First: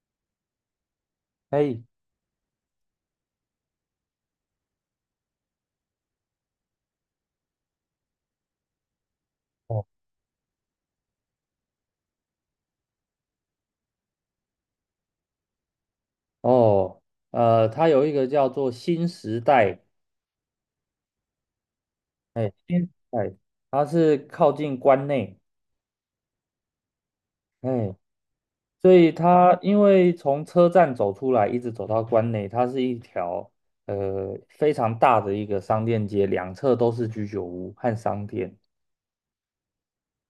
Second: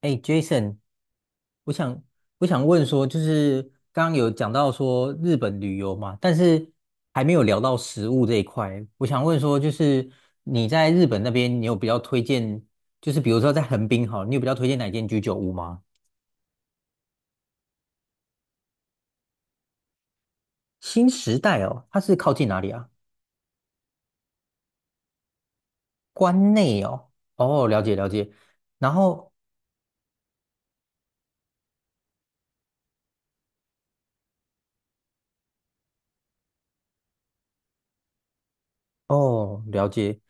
哎，Jason，我哎，想我想问说，就是刚刚有讲到说日本旅游嘛，但是还没有聊到食物这一块。我想问说，就哦，是你在日本那边，你有比较推荐，就是比如说在横滨哈，你有比较推荐哪间居酒屋吗？哦，它有一个叫做新时代，新时代哦，它是靠近哎，哪里新啊？时代，它是靠近关内，关内哦，哦，了解哎，了解。然所以后它因为从车站走出来，一直走到关内，它是一条非常大的一个商店街，两侧都是居酒屋和商店。哦，了解，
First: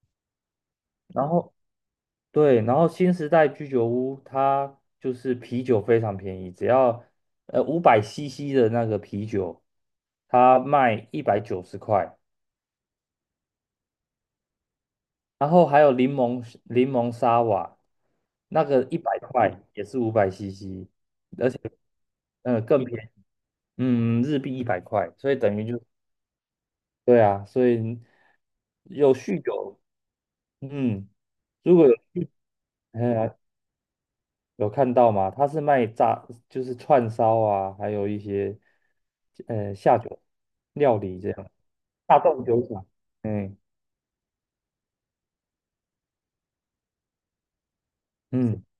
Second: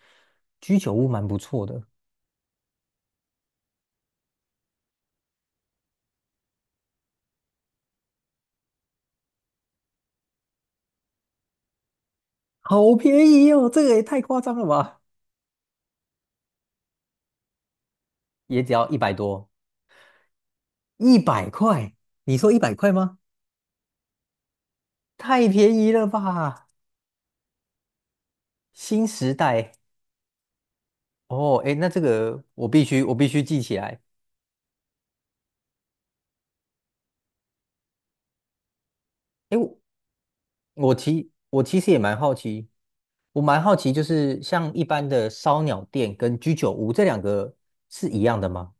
居酒屋蛮然不后错的，对，然后新时代居酒屋它就是啤酒非常便宜，只要五百 CC 的那个啤酒，它卖190块。好便宜哦，这个也太夸张了吧，然后还有柠檬沙瓦，也那只个要一一百百多。块也是五百 CC,一百而且块，你说一百更块便吗？宜，日币一百块，所以太等于便就宜了吧！对啊，所以新有时酗代酒，嗯，哦，哎，如果那这个我必须我必呃须记起来。有看到吗？他是卖炸，就是串烧啊，还有一些哎，下酒料理这样，我其实也蛮大好众酒奇，厂，我嗯蛮好奇，就是像一般的烧鸟店跟居酒屋这两个是一样的嗯，吗？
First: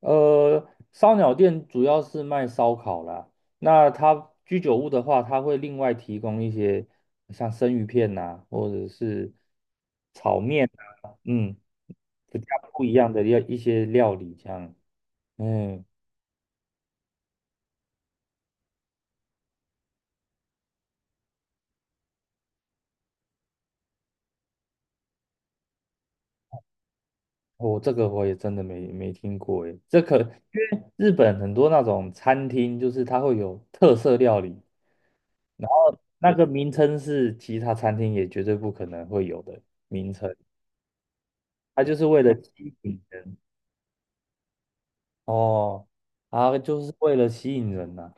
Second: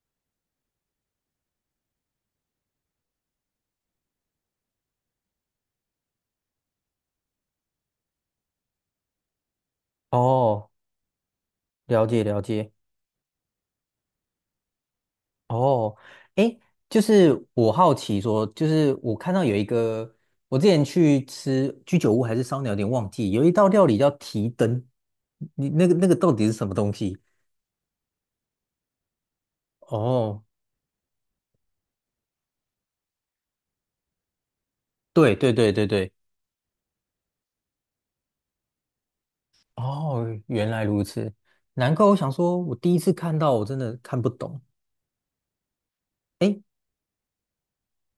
呃，烧鸟店主要是卖烧烤啦。那它居酒屋的话，它会另外提供一些像生鱼片呐、或者是炒面哦，啊，了解比了较解。不一样的一些料理这样。嗯，哦，诶，就是我好奇说，就是我看到有一个，我之前去吃居酒屋还是烧鸟，有点忘记，有一道料理叫提灯，你那个到底是什么东西？这个我也真的没听过诶，这可因哦，为日本很多那种餐厅，就是它会有特色料理，对对然对对后对，那个名称是其他餐厅也绝对不可能会有的名哦，称，原来如此，它难就怪是我为想了说，我吸第一引次看人。到，我真的看不懂。哦，啊，诶，就是为了吸引人呐、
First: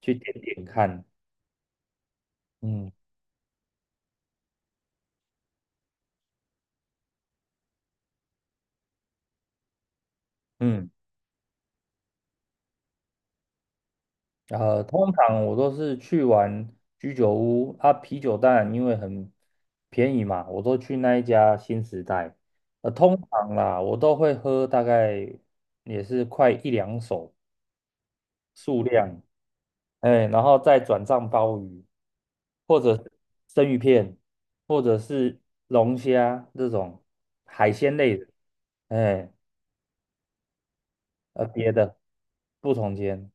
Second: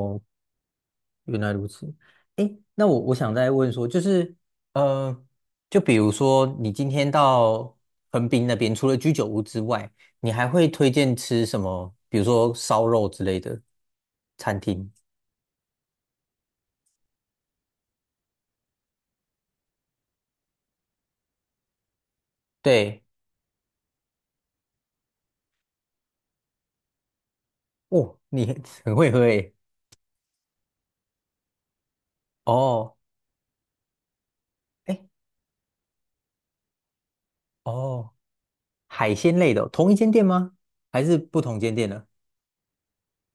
去点点看，原来如此，诶，那嗯我想再问说，就是，呃，就比如说你今天到横滨那边，除了居酒屋之外，你还会推嗯，荐吃什么？比如说烧肉之类的餐厅？通常我都是去玩居酒屋啊，啤酒当然因为很便宜嘛，我都去那一家新时代，对，通常啦，我都会喝大概也是快一两手哦，你 很数很会喝量，诶。哎，然后再转账鲍鱼，或哦，者是生鱼片，或者诶，是龙虾这种海鲜哦，类的，海哎。鲜类的哦，同一间店吗？还是不同别间店的呢？不同间，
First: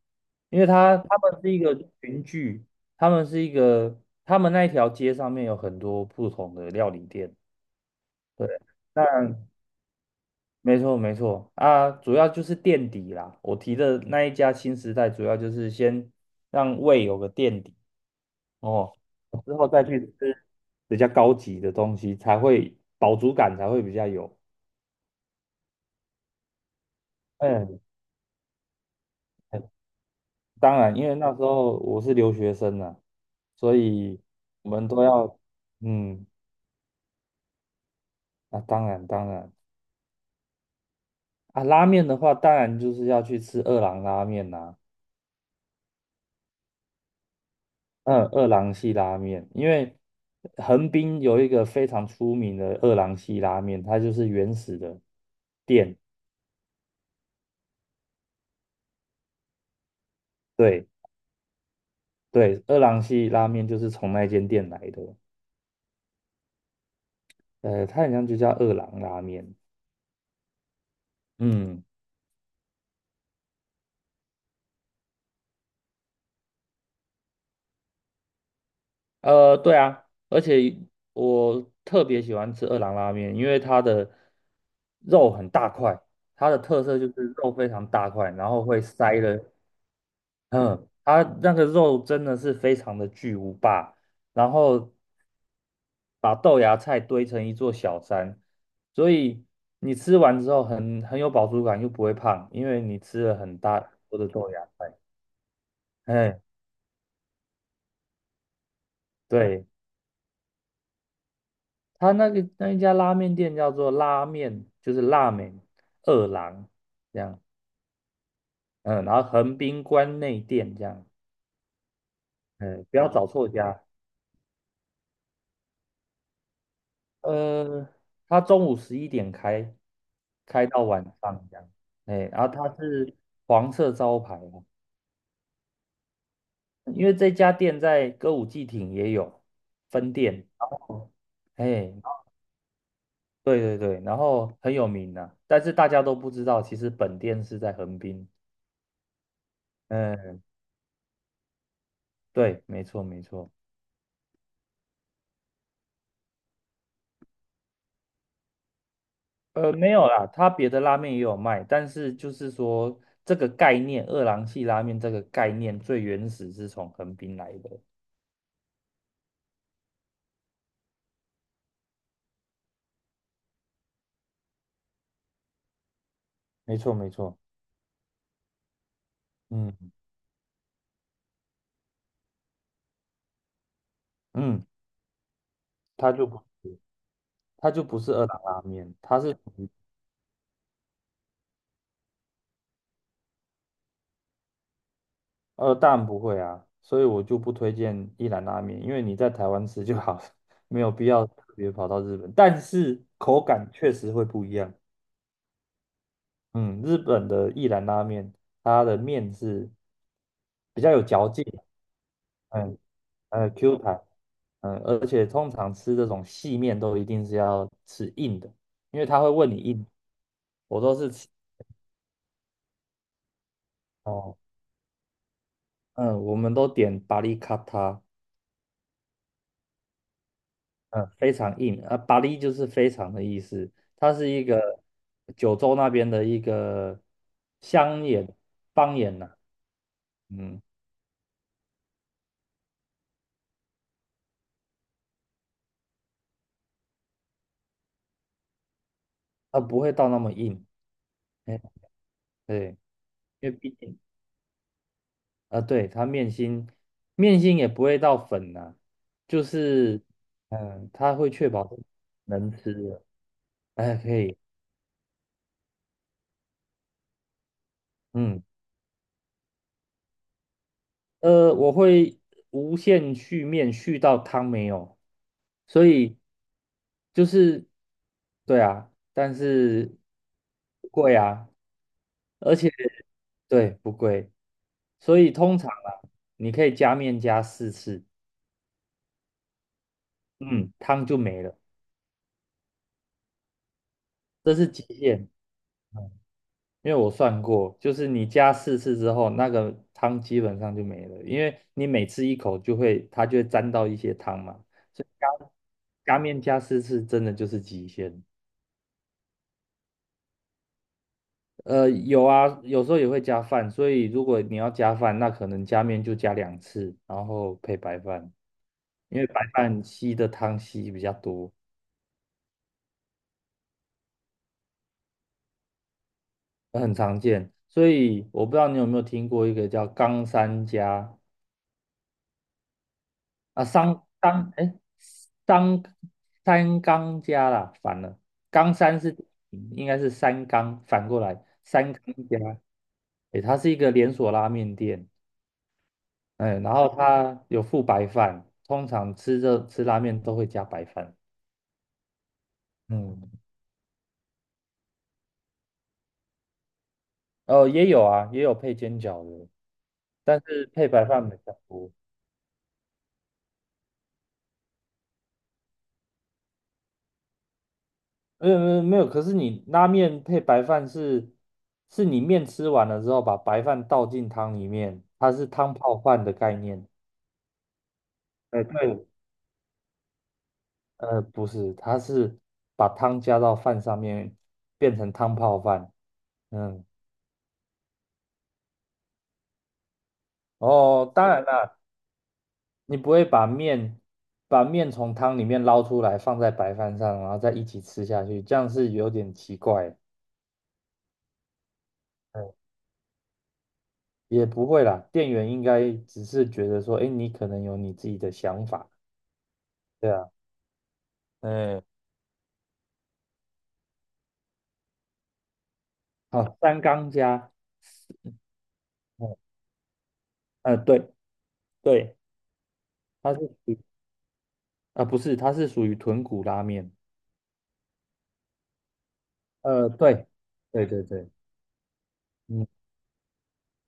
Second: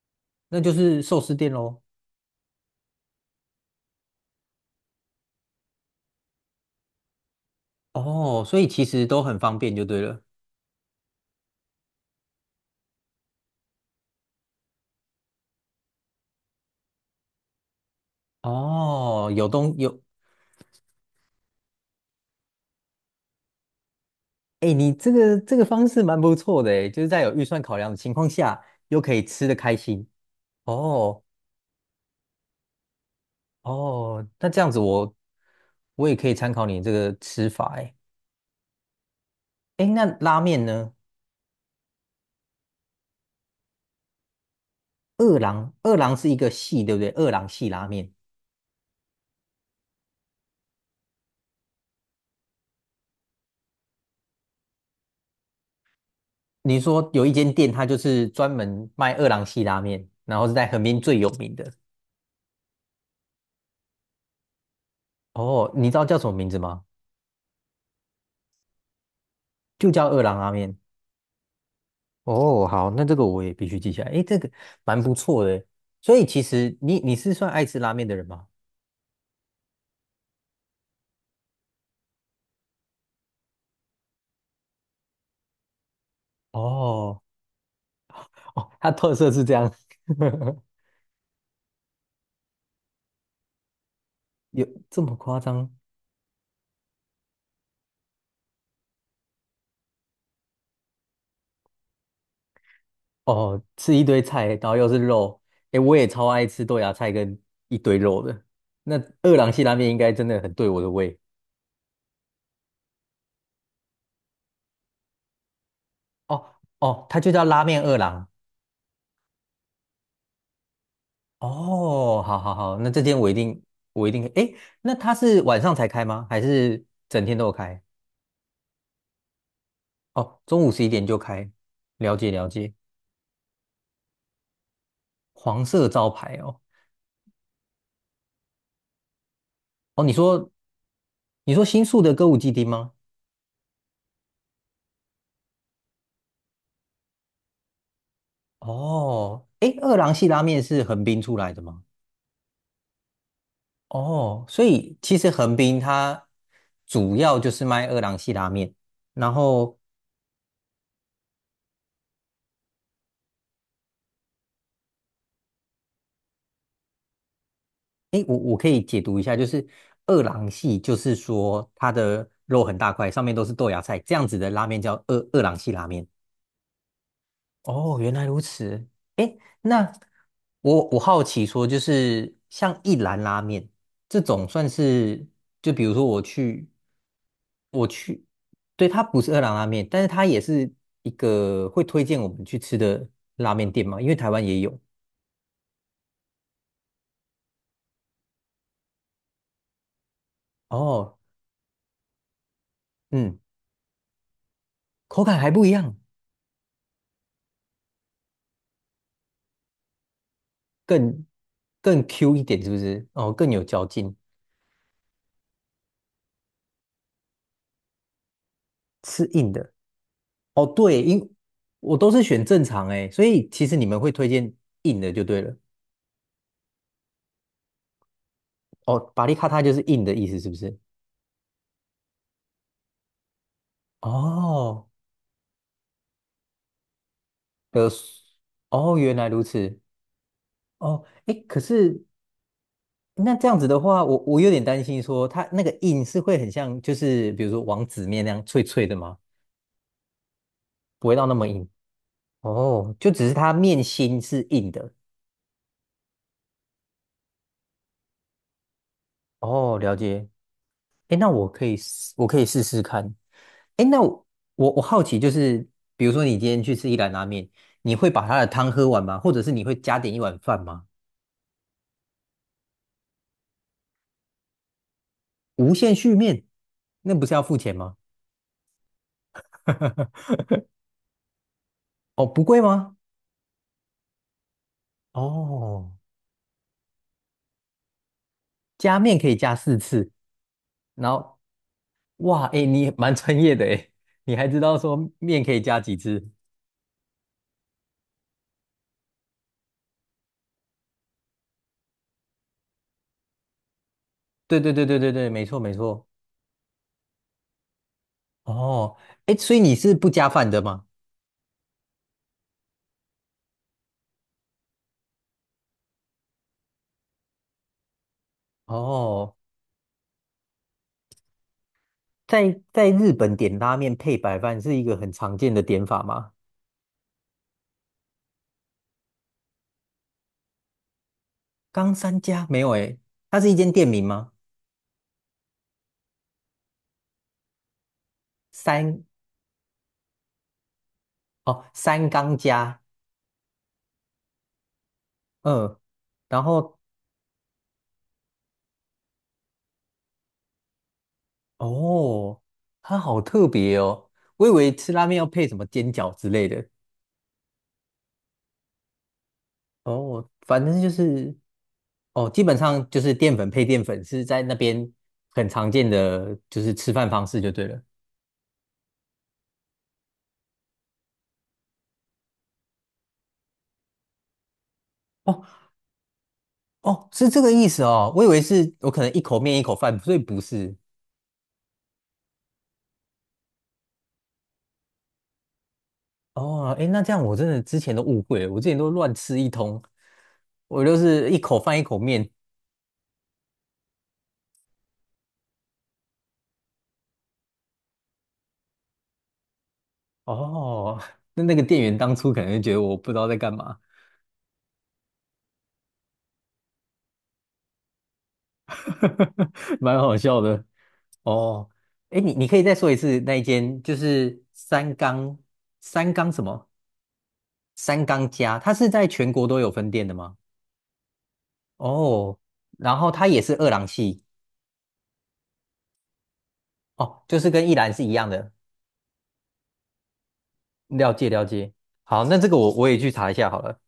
那因为就他是他寿司们店是一个喽。群聚，他们是一个，他们那一条街上面有很多不同的料理店。哦，对，所以其那实都很方便就对了。没错没错啊，主要就是垫底啦。我提的那一家新时代，主要就是先让胃有个垫底哦，哦，有之后东再有去吃比较高级的东西，才会饱足感才会比较有。哎，你这个方式蛮不错的哎，就是在有预算考嗯，量的情况下，又可以吃得开心。当然，因为哦那时候我是留学生啊，所以哦，那这样我子们都我要，我也嗯，可以参考你这个吃法哎。当然当然哎，那拉面呢？啊，拉面的话，当然就是要去吃二郎拉面啦、二郎是一个系，对不对？二郎系拉面，嗯，二郎系拉面，因为横滨有一个非常出名的二郎系拉面，它就是原始的店，你说有一间店，它就是专门卖二郎系拉面，然后是在横对滨最有名的。对，二郎系拉面就是从那间店来的，哦，你知道叫什么名字吗？它好像就叫二郎拉面，就叫二郎拉面。嗯。哦，好，那这个我也必须记下来。诶，这个蛮不错的。所以其实你是算爱吃拉面的人吗？对啊，而且我特别喜欢吃二郎拉面，因为它的肉很大块，它的特色就是哦 肉非常大块，然 后哦，会它塞特色了，是这样，嗯，它那个肉真的是非常的巨无霸，然有后这么夸张？把豆芽菜堆成一座小山，所以你吃完之后很有饱足感，又不会胖，因为你吃了很哦，大很吃一多堆的菜，豆芽然后又菜，是肉。诶，我也超嗯，爱吃豆芽菜跟一堆肉的。那二郎系对。拉面应该真的很对我的胃。他那个那一家拉面店叫做拉面，就是拉面二哦郎哦，这它就样，叫拉面二郎。嗯，然后横滨关内店这样，哦，好好好，嗯，那不这要间找我一错定家。我一定。诶，那它是晚上才开吗？还是整天都有开？呃，他中午11点开，哦，中开午到十一晚点就上开，这样，了哎，解然了后他解。是黄色招牌哦，黄色招牌哦，因为这家店在歌舞伎町也有哦，你分店，说然后，你说新哎，宿的歌舞伎町吗？对对对，然后很有名呐、但是大家都不知道，其实本店是在横滨。哦，诶，二郎系嗯，拉面是横滨出来的吗？对，没错没错。哦，所以其实横滨它主要就是卖二郎系拉面，然后没有啦，他别的拉面也有卖，但是就是说这个概念，二郎系拉面这个概念最原始是从横滨来的。诶，我可以解读一下，就是二郎系就是说它的肉很大块，上面都是豆芽菜，这样子的拉面叫二郎系拉面。没错，没错，哦，原来如此。诶，那嗯我好奇说，就是像一兰拉面这种，嗯，算是就比如说它我就不去是，它就我不是去，二郎拉对，面，它它不是是二属郎拉于面，但是它也是一个会推荐我们去吃的拉面店嘛，因为台湾也有。当然不会啊，所以我就不推荐一兰拉面，因为你在台湾吃就好了，没有必哦，要特别跑到日本，但是嗯，口感确实会不一样。口感还不一样，嗯，日本的一兰拉面，它的面是比较有更嚼劲。更 Q 一点，是不嗯。是？哦，更有Q 嚼弹，劲，而且通常吃这种细面都一定是要吃硬的，因为他吃会问硬你的。硬，哦，我都对，是吃我都是选正常诶，所以其实你们会推哦，荐硬的就对了。嗯，我们都点巴力卡塔，哦，巴利卡塔就是硬的意思，是不是？嗯，非常硬啊，巴力就是非常的意思，它是一个哦，九州那边的一个呃，乡野哦，方原言来呐、如此。嗯，哦，哎，可是那这样子的话，我有点担心说，它那个硬是会很像，就是比如说王子面那样脆脆的吗？它不会到那么硬，不会到那么哎，硬。对，哦，就只是因为它毕面竟。心是硬的。啊，对，它面心也不会到粉呐、就哦，了是解。它哎，那会确保是我可以能试吃试的，看。哎，哎，那可我以，我我好奇就是，比如说你今天去吃一兰拉面，你会把它嗯，的汤喝完吗？或者是你会加点一碗饭吗？我会无限续面续到汤没有，无所限续以面，那不就是要付是钱吗？对啊，但是 不贵啊，哦，不而贵且吗？对不贵，所以通常啊，哦，你可以加面加四次，加面可以加四次，嗯，汤然就后没了，哇，哎，你蛮专业的哎，你还这知是道极说限。面可以加几次？因为我算过，就是你加四次之后，那个汤基本上就没了，因为你每次一口就会，它就会沾到一些汤嘛，对对对对所以对对，加没错没错。加面加四次真的就是极限。哦，哎，所以你是不加饭的吗？有啊，有时候也会加饭，所以如果你要加饭，那可能加面就加2次，然后配白饭，因为哦，白饭吸的汤吸比较多，在日本点拉面配白饭是一个很常见的点法吗？很常见。所以我不知道你有没有听过一个叫冈山加。冈三加没有哎，它是一啊，间店三名吗？商哎，三三冈家啦，反了，冈三三是应该是三冈，反过来哦，三冈三冈家，加哎，它是一个连锁拉面店，嗯，然哎，然后后它有附白饭，通常吃拉面都会加白饭，哦，它好嗯，特别哦，我以为吃拉面要配什么煎饺之类的。哦，也有啊，也有配煎饺的，哦，但反是正配就白饭是，比较多，哦，基本上就是淀粉配淀粉是在那边很常见的，就是吃饭方式就对了。没有没有没有，可是你拉面配白饭是你面吃完了之后把白饭倒进汤里面，它哦是汤泡饭的概念。哦，是这个意思哦，我以为哎，是我可对，能一口面一口饭，所以不是。不是，它是把汤加到饭上面，变成汤泡饭。哦，嗯，哎，那这样我真的之前都误会了，我之前都乱吃一通，我就哦，当是一然口啦，饭一口面。你不会把面从汤里面捞出来，放在白饭上，然后再一起吃下去，这样是有点奇怪。哦，那个店员当初可能嗯，就觉得我不知道在干嘛。也不会啦，店员应该只是觉得说，哎，你可能有你自己的想法。蛮对好啊，笑的哦。嗯，哎，你可以再说一次那一间，就是三缸什好，么三缸加，三缸家，它是在全嗯，国都有分店的吗？对对，哦，然后它它也是是二属于郎系啊，不是，它是属于豚骨拉面。哦，就是跟一兰是一样的。对，对对了解对，了解，好，那这个嗯，我也去查一下好了。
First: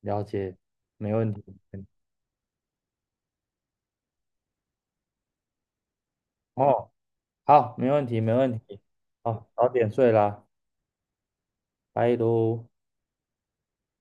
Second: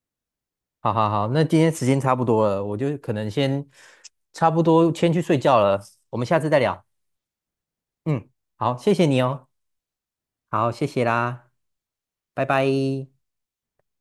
了解，好好没好，问题。那今天时间差不多了，我就可能先差不多先去睡觉了，我们下次再聊。哦，好，没问题，嗯，没问好，题。谢谢你哦，好，早点睡啦，好，谢谢啦，拜拜拜。喽。